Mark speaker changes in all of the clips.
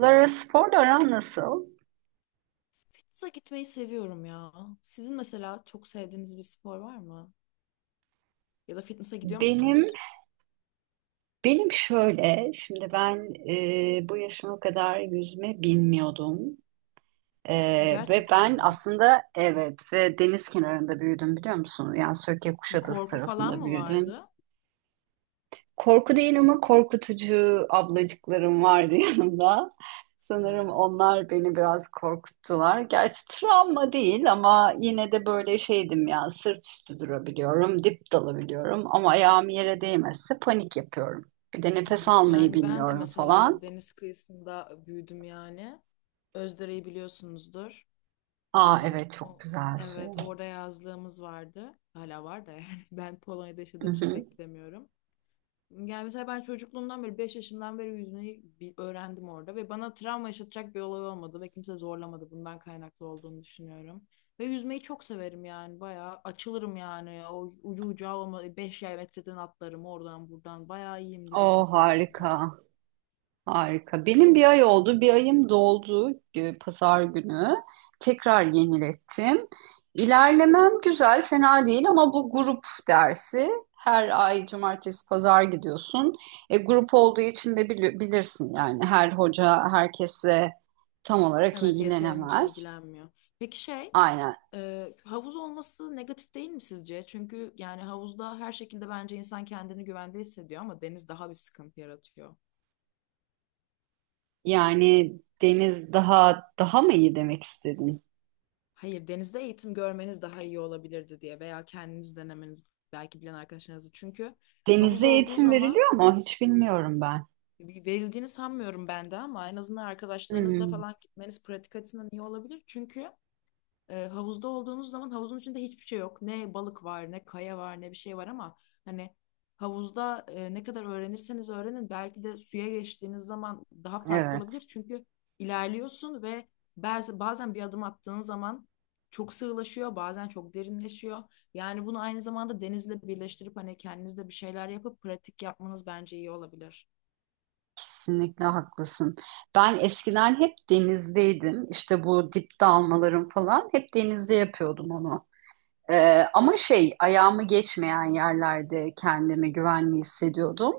Speaker 1: Lara sporla aran nasıl?
Speaker 2: Fitness'a gitmeyi seviyorum ya. Sizin mesela çok sevdiğiniz bir spor var mı? Ya da fitness'a gidiyor
Speaker 1: Benim
Speaker 2: musunuz?
Speaker 1: benim şöyle şimdi ben bu yaşıma kadar yüzme bilmiyordum. E,
Speaker 2: Ha,
Speaker 1: Ve
Speaker 2: gerçekten
Speaker 1: ben
Speaker 2: mi?
Speaker 1: aslında, evet, ve deniz kenarında büyüdüm biliyor musun? Yani Söke
Speaker 2: Bir
Speaker 1: Kuşadası
Speaker 2: korku falan
Speaker 1: tarafında
Speaker 2: mı
Speaker 1: büyüdüm.
Speaker 2: vardı?
Speaker 1: Korku değil ama korkutucu ablacıklarım vardı yanımda.
Speaker 2: Ha.
Speaker 1: Sanırım onlar beni biraz korkuttular. Gerçi travma değil ama yine de böyle şeydim ya, sırt üstü durabiliyorum, dip dalabiliyorum ama ayağım yere değmezse panik yapıyorum. Bir de nefes
Speaker 2: Evet
Speaker 1: almayı
Speaker 2: yani ben de
Speaker 1: bilmiyorum
Speaker 2: mesela
Speaker 1: falan.
Speaker 2: deniz kıyısında büyüdüm yani. Özdere'yi biliyorsunuzdur.
Speaker 1: Aa,
Speaker 2: Ee,
Speaker 1: evet, çok
Speaker 2: o,
Speaker 1: güzel suyu.
Speaker 2: evet orada yazlığımız vardı. Hala var da yani ben Polonya'da
Speaker 1: Hı
Speaker 2: yaşadığım için
Speaker 1: hı.
Speaker 2: pek gidemiyorum. Yani mesela ben çocukluğumdan beri 5 yaşından beri yüzmeyi öğrendim orada ve bana travma yaşatacak bir olay olmadı ve kimse zorlamadı, bundan kaynaklı olduğunu düşünüyorum. Ve yüzmeyi çok severim yani bayağı açılırım yani o ucu ucağı olma, 5 yay metreden atlarım oradan buradan, bayağı iyiyimdir yüzme
Speaker 1: Oo,
Speaker 2: konusunda.
Speaker 1: harika. Harika. Benim bir ay oldu. Bir ayım doldu pazar günü. Tekrar yenilettim. İlerlemem güzel, fena değil ama bu grup dersi. Her ay cumartesi pazar gidiyorsun. Grup olduğu için de bilirsin, yani her hoca herkese tam olarak
Speaker 2: Evet, yeterince
Speaker 1: ilgilenemez.
Speaker 2: ilgilenmiyor. Peki,
Speaker 1: Aynen.
Speaker 2: havuz olması negatif değil mi sizce? Çünkü yani havuzda her şekilde bence insan kendini güvende hissediyor ama deniz daha bir sıkıntı yaratıyor.
Speaker 1: Yani, Deniz daha mı iyi demek istedin?
Speaker 2: Hayır, denizde eğitim görmeniz daha iyi olabilirdi diye, veya kendiniz denemeniz belki, bilen arkadaşlarınızı. Çünkü havuz
Speaker 1: Deniz'e
Speaker 2: olduğu
Speaker 1: eğitim
Speaker 2: zaman
Speaker 1: veriliyor mu? Hiç bilmiyorum ben.
Speaker 2: verildiğini sanmıyorum ben de, ama en azından arkadaşlarınızla
Speaker 1: Hmm,
Speaker 2: falan gitmeniz pratik açısından iyi olabilir. Çünkü havuzda olduğunuz zaman havuzun içinde hiçbir şey yok. Ne balık var, ne kaya var, ne bir şey var ama hani havuzda ne kadar öğrenirseniz öğrenin, belki de suya geçtiğiniz zaman daha farklı
Speaker 1: evet.
Speaker 2: olabilir. Çünkü ilerliyorsun ve bazen bir adım attığın zaman çok sığlaşıyor, bazen çok derinleşiyor. Yani bunu aynı zamanda denizle birleştirip hani kendinizde bir şeyler yapıp pratik yapmanız bence iyi olabilir.
Speaker 1: Kesinlikle haklısın. Ben eskiden hep denizdeydim. İşte bu dip dalmalarım falan hep denizde yapıyordum onu. Ama şey, ayağımı geçmeyen yerlerde kendimi güvenli hissediyordum.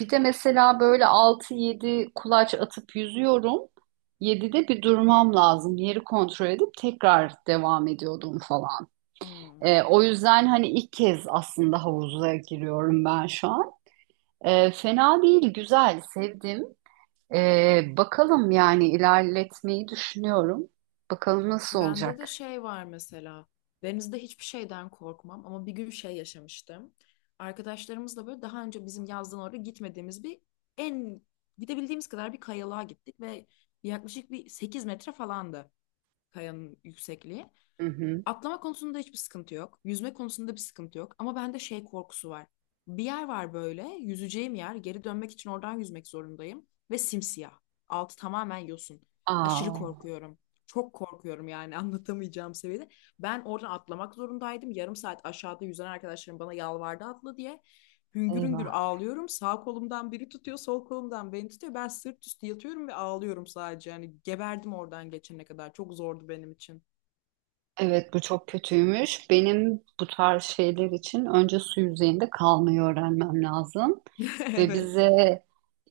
Speaker 1: Bir de mesela böyle altı yedi kulaç atıp yüzüyorum. 7'de bir durmam lazım. Yeri kontrol edip tekrar devam ediyordum falan.
Speaker 2: Hmm.
Speaker 1: O yüzden hani ilk kez aslında havuza giriyorum ben şu an. Fena değil, güzel, sevdim. Bakalım, yani ilerletmeyi düşünüyorum. Bakalım nasıl
Speaker 2: Bende de
Speaker 1: olacak.
Speaker 2: şey var mesela. Denizde hiçbir şeyden korkmam ama bir gün şey yaşamıştım. Arkadaşlarımızla böyle daha önce bizim yazdan oraya gitmediğimiz bir en gidebildiğimiz kadar bir kayalığa gittik ve yaklaşık bir 8 metre falandı kayanın yüksekliği.
Speaker 1: Hı hı.
Speaker 2: Atlama konusunda hiçbir sıkıntı yok. Yüzme konusunda bir sıkıntı yok. Ama bende şey korkusu var. Bir yer var böyle, yüzeceğim yer. Geri dönmek için oradan yüzmek zorundayım. Ve simsiyah. Altı tamamen yosun. Aşırı
Speaker 1: Aa,
Speaker 2: korkuyorum. Çok korkuyorum yani anlatamayacağım seviyede. Ben oradan atlamak zorundaydım. Yarım saat aşağıda yüzen arkadaşlarım bana yalvardı atla diye. Hüngür hüngür
Speaker 1: eyvah.
Speaker 2: ağlıyorum. Sağ kolumdan biri tutuyor, sol kolumdan beni tutuyor. Ben sırt üstü yatıyorum ve ağlıyorum sadece. Yani geberdim oradan geçene kadar. Çok zordu benim için.
Speaker 1: Evet, bu çok kötüymüş. Benim bu tarz şeyler için önce su yüzeyinde kalmayı öğrenmem lazım. Ve
Speaker 2: Evet.
Speaker 1: bize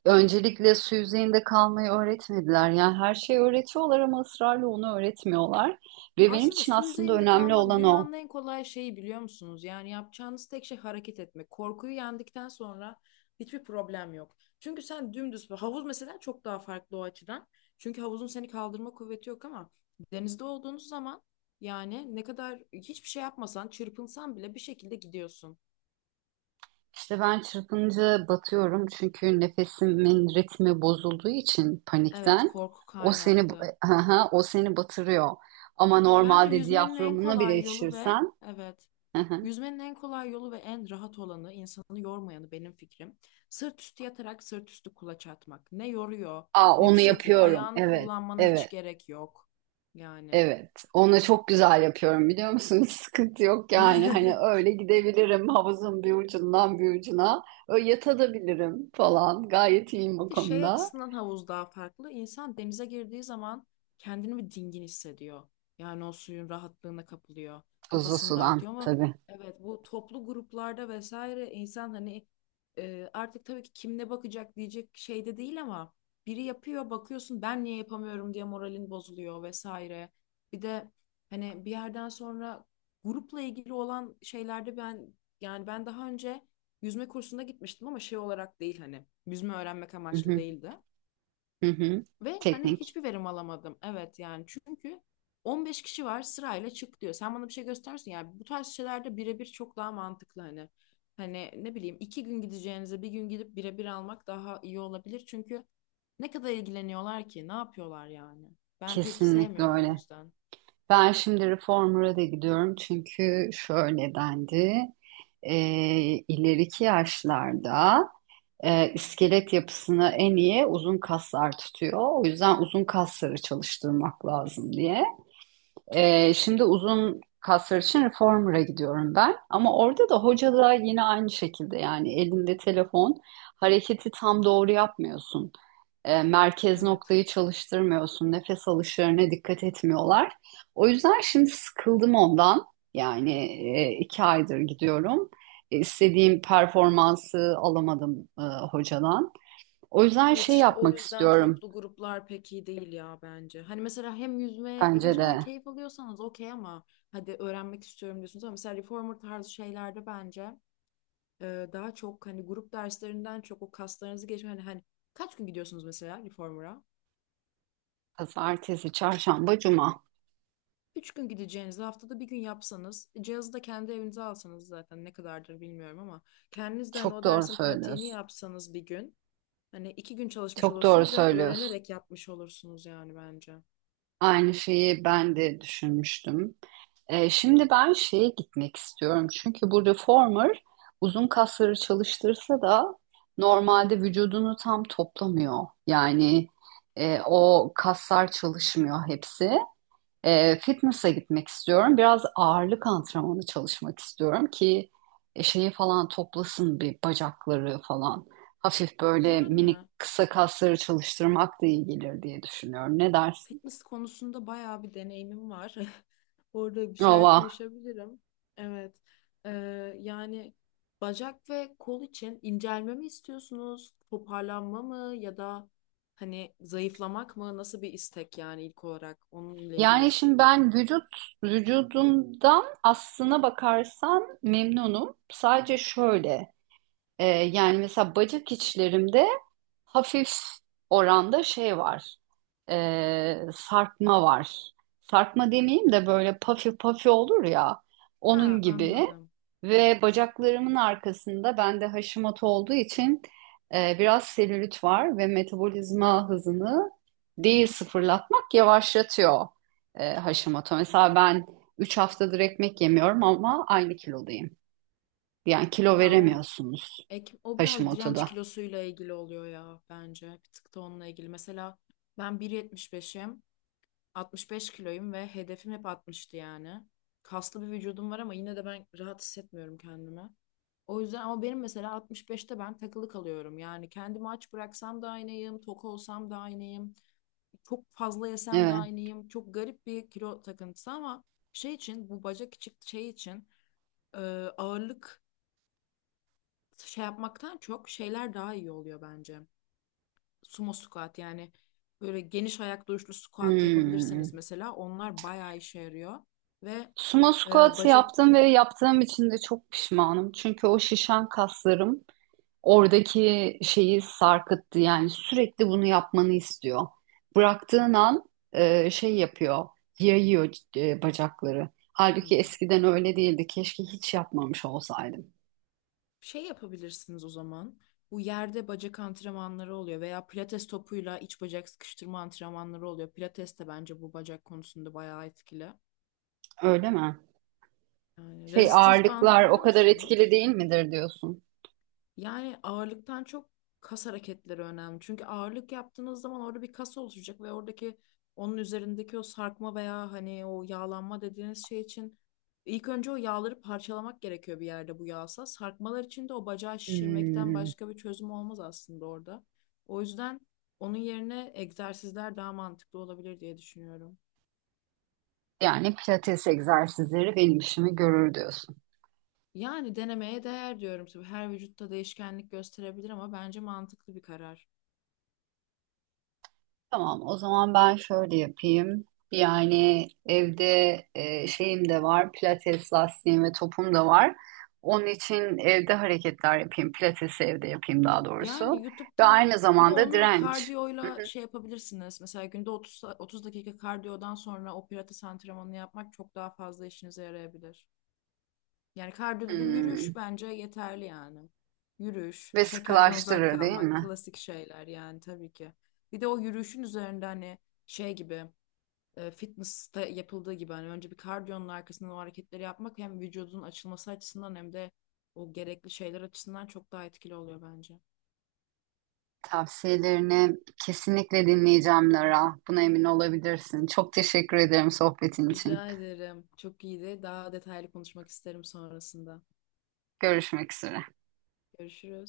Speaker 1: öncelikle su yüzeyinde kalmayı öğretmediler. Yani her şeyi öğretiyorlar ama ısrarla onu öğretmiyorlar. Ve benim
Speaker 2: Aslında
Speaker 1: için
Speaker 2: su
Speaker 1: aslında
Speaker 2: üzerinde
Speaker 1: önemli
Speaker 2: kalmak
Speaker 1: olan o.
Speaker 2: dünyanın en kolay şeyi biliyor musunuz? Yani yapacağınız tek şey hareket etmek. Korkuyu yendikten sonra hiçbir problem yok. Çünkü sen dümdüz havuz mesela çok daha farklı o açıdan. Çünkü havuzun seni kaldırma kuvveti yok ama denizde olduğunuz zaman yani ne kadar hiçbir şey yapmasan, çırpınsan bile bir şekilde gidiyorsun.
Speaker 1: İşte ben çırpınca batıyorum, çünkü nefesimin ritmi bozulduğu için
Speaker 2: Evet,
Speaker 1: panikten
Speaker 2: korku
Speaker 1: o seni
Speaker 2: kaynaklı.
Speaker 1: aha, o seni batırıyor. Ama
Speaker 2: Bence
Speaker 1: normalde
Speaker 2: yüzmenin en
Speaker 1: diyaframına bile
Speaker 2: kolay yolu, ve
Speaker 1: yetişirsen
Speaker 2: evet.
Speaker 1: aha.
Speaker 2: Yüzmenin en kolay yolu ve en rahat olanı, insanı yormayanı, benim fikrim, sırt üstü yatarak sırt üstü kulaç atmak. Ne yoruyor,
Speaker 1: Aa,
Speaker 2: ne bir
Speaker 1: onu
Speaker 2: şey yapıyor.
Speaker 1: yapıyorum.
Speaker 2: Ayağını
Speaker 1: Evet,
Speaker 2: kullanmana hiç
Speaker 1: evet,
Speaker 2: gerek yok. Yani.
Speaker 1: evet. Onu çok güzel yapıyorum biliyor musun? Hiç sıkıntı yok yani. Hani öyle gidebilirim havuzun bir ucundan bir ucuna. Öyle yatabilirim falan. Gayet iyiyim bu
Speaker 2: Bir de şey
Speaker 1: konuda.
Speaker 2: açısından havuz daha farklı. İnsan denize girdiği zaman kendini bir dingin hissediyor. Yani o suyun rahatlığına kapılıyor.
Speaker 1: Tuzlu
Speaker 2: Kafasını
Speaker 1: sudan
Speaker 2: dağıtıyor ama
Speaker 1: tabii.
Speaker 2: evet, bu toplu gruplarda vesaire insan hani artık tabii ki kim ne bakacak diyecek şeyde değil ama biri yapıyor bakıyorsun ben niye yapamıyorum diye moralin bozuluyor vesaire. Bir de hani bir yerden sonra grupla ilgili olan şeylerde ben, yani ben daha önce yüzme kursuna gitmiştim ama şey olarak değil, hani yüzme öğrenmek
Speaker 1: Hı
Speaker 2: amaçlı
Speaker 1: hı,
Speaker 2: değildi.
Speaker 1: hı hı.
Speaker 2: Ve hani
Speaker 1: Teknik.
Speaker 2: hiçbir verim alamadım. Evet yani çünkü 15 kişi var sırayla çık diyor. Sen bana bir şey göstersin, yani bu tarz şeylerde birebir çok daha mantıklı hani. Hani ne bileyim 2 gün gideceğinize bir gün gidip birebir almak daha iyi olabilir. Çünkü ne kadar ilgileniyorlar ki, ne yapıyorlar yani. Ben pek
Speaker 1: Kesinlikle
Speaker 2: sevmiyorum o
Speaker 1: öyle.
Speaker 2: yüzden.
Speaker 1: Ben şimdi reformer'a da gidiyorum çünkü şöyle dendi. E, ileriki yaşlarda iskelet yapısını en iyi uzun kaslar tutuyor. O yüzden uzun kasları çalıştırmak lazım diye. Şimdi uzun kaslar için reformer'a gidiyorum ben. Ama orada da hoca da yine aynı şekilde, yani elinde telefon, hareketi tam doğru yapmıyorsun, merkez
Speaker 2: Evet
Speaker 1: noktayı çalıştırmıyorsun. Nefes alışlarına dikkat etmiyorlar. O yüzden şimdi sıkıldım ondan. Yani 2 aydır gidiyorum. İstediğim performansı alamadım hocadan. O yüzden
Speaker 2: Evet
Speaker 1: şey
Speaker 2: işte o
Speaker 1: yapmak
Speaker 2: yüzden
Speaker 1: istiyorum.
Speaker 2: toplu gruplar pek iyi değil ya bence. Hani mesela hem yüzme,
Speaker 1: Bence
Speaker 2: yüzmeden
Speaker 1: de
Speaker 2: keyif alıyorsanız okey ama hadi öğrenmek istiyorum diyorsunuz, ama mesela reformer tarzı şeylerde bence daha çok hani grup derslerinden çok o kaslarınızı geçme, hani kaç gün gidiyorsunuz mesela reformer'a?
Speaker 1: pazartesi, çarşamba, cuma.
Speaker 2: 3 gün gideceğinizi haftada bir gün yapsanız, cihazı da kendi evinize alsanız, zaten ne kadardır bilmiyorum ama, kendiniz de hani
Speaker 1: Çok
Speaker 2: o
Speaker 1: doğru
Speaker 2: dersin pratiğini
Speaker 1: söylüyorsun.
Speaker 2: yapsanız bir gün, hani 2 gün çalışmış
Speaker 1: Çok doğru
Speaker 2: olursunuz ve
Speaker 1: söylüyorsun.
Speaker 2: öğrenerek yapmış olursunuz yani bence.
Speaker 1: Aynı şeyi ben de düşünmüştüm. Şimdi ben şeye gitmek istiyorum. Çünkü bu reformer uzun kasları çalıştırsa da normalde vücudunu tam toplamıyor. Yani o kaslar çalışmıyor hepsi. Fitness'a gitmek istiyorum. Biraz ağırlık antrenmanı çalışmak istiyorum ki şeyi falan toplasın, bir bacakları falan. Hafif böyle minik
Speaker 2: Yani
Speaker 1: kısa kasları çalıştırmak da iyi gelir diye düşünüyorum. Ne dersin?
Speaker 2: fitness konusunda bayağı bir deneyimim var. Orada bir şeyler konuşabilirim. Evet. Ee, yani bacak ve kol için incelme mi istiyorsunuz? Toparlanma mı, ya da hani zayıflamak mı? Nasıl bir istek yani, ilk olarak onunla ilgili
Speaker 1: Yani şimdi
Speaker 2: soru.
Speaker 1: ben vücudumdan, aslına bakarsan, memnunum. Sadece şöyle, yani mesela bacak içlerimde hafif oranda şey var. e, Sarkma var. Sarkma demeyeyim de, böyle pafi pafi olur ya. Onun
Speaker 2: Ha,
Speaker 1: gibi.
Speaker 2: anladım.
Speaker 1: Ve bacaklarımın arkasında, bende Hashimoto olduğu için, biraz selülit var ve metabolizma hızını, değil sıfırlatmak, yavaşlatıyor Hashimoto. Mesela ben 3 haftadır ekmek yemiyorum ama aynı kilodayım. Yani kilo
Speaker 2: Ya
Speaker 1: veremiyorsunuz
Speaker 2: o biraz direnç
Speaker 1: Hashimoto'da.
Speaker 2: kilosuyla ilgili oluyor ya bence. Bir tık da onunla ilgili. Mesela ben 1.75'im. 65 kiloyum ve hedefim hep 60'tı yani. Kaslı bir vücudum var ama yine de ben rahat hissetmiyorum kendimi. O yüzden, ama benim mesela 65'te ben takılı kalıyorum. Yani kendimi aç bıraksam da aynıyım, tok olsam da aynıyım, çok fazla yesem de
Speaker 1: Evet.
Speaker 2: aynıyım. Çok garip bir kilo takıntısı ama şey için, bu bacak içi şey için, e, ağırlık şey yapmaktan çok şeyler daha iyi oluyor bence, sumo squat yani, böyle geniş ayak duruşlu squat
Speaker 1: Hmm.
Speaker 2: yapabilirseniz mesela onlar bayağı işe yarıyor. Ve
Speaker 1: Sumo
Speaker 2: e,
Speaker 1: squat
Speaker 2: bacak
Speaker 1: yaptım ve yaptığım için de çok pişmanım. Çünkü o şişen kaslarım oradaki şeyi sarkıttı. Yani sürekli bunu yapmanı istiyor. Bıraktığın an şey yapıyor, yayıyor bacakları. Halbuki
Speaker 2: hmm,
Speaker 1: eskiden öyle değildi. Keşke hiç yapmamış olsaydım.
Speaker 2: şey yapabilirsiniz o zaman. Bu yerde bacak antrenmanları oluyor, veya pilates topuyla iç bacak sıkıştırma antrenmanları oluyor. Pilates de bence bu bacak konusunda bayağı etkili.
Speaker 1: Öyle mi?
Speaker 2: Yani
Speaker 1: Şey,
Speaker 2: resistance bandı
Speaker 1: ağırlıklar o
Speaker 2: biliyor
Speaker 1: kadar etkili
Speaker 2: musunuz?
Speaker 1: değil midir diyorsun?
Speaker 2: Yani ağırlıktan çok kas hareketleri önemli. Çünkü ağırlık yaptığınız zaman orada bir kas oluşacak ve oradaki, onun üzerindeki o sarkma veya hani o yağlanma dediğiniz şey için, ilk önce o yağları parçalamak gerekiyor bir yerde, bu yağsa. Sarkmalar için de o bacağı şişirmekten
Speaker 1: Hmm,
Speaker 2: başka bir çözüm olmaz aslında orada. O yüzden onun yerine egzersizler daha mantıklı olabilir diye düşünüyorum.
Speaker 1: yani pilates egzersizleri benim işimi görür diyorsun.
Speaker 2: Yani denemeye değer diyorum. Tabii her vücutta değişkenlik gösterebilir ama bence mantıklı bir karar.
Speaker 1: Tamam, o zaman ben şöyle yapayım. Yani evde şeyim de var, pilates lastiğim ve topum da var. Onun için evde hareketler yapayım, pilatesi evde yapayım daha
Speaker 2: Yani
Speaker 1: doğrusu. Ve
Speaker 2: YouTube'dan
Speaker 1: aynı
Speaker 2: bir de
Speaker 1: zamanda
Speaker 2: onu
Speaker 1: direnç. Hı
Speaker 2: kardiyoyla
Speaker 1: hı.
Speaker 2: şey yapabilirsiniz. Mesela günde 30, 30 dakika kardiyodan sonra o pilates antrenmanını yapmak çok daha fazla işinize yarayabilir. Yani kardiyo dediğim
Speaker 1: Hmm.
Speaker 2: yürüyüş bence yeterli yani. Yürüyüş,
Speaker 1: Ve
Speaker 2: şekerden uzak
Speaker 1: sıkılaştırır değil
Speaker 2: kalmak,
Speaker 1: mi?
Speaker 2: klasik şeyler yani tabii ki. Bir de o yürüyüşün üzerinde hani şey gibi, fitness'ta yapıldığı gibi hani önce bir kardiyonun arkasından o hareketleri yapmak, hem vücudun açılması açısından hem de o gerekli şeyler açısından çok daha etkili oluyor bence.
Speaker 1: Tavsiyelerini kesinlikle dinleyeceğim Lara. Buna emin olabilirsin. Çok teşekkür ederim sohbetin için.
Speaker 2: Rica ederim. Çok iyiydi. Daha detaylı konuşmak isterim sonrasında.
Speaker 1: Görüşmek üzere.
Speaker 2: Görüşürüz.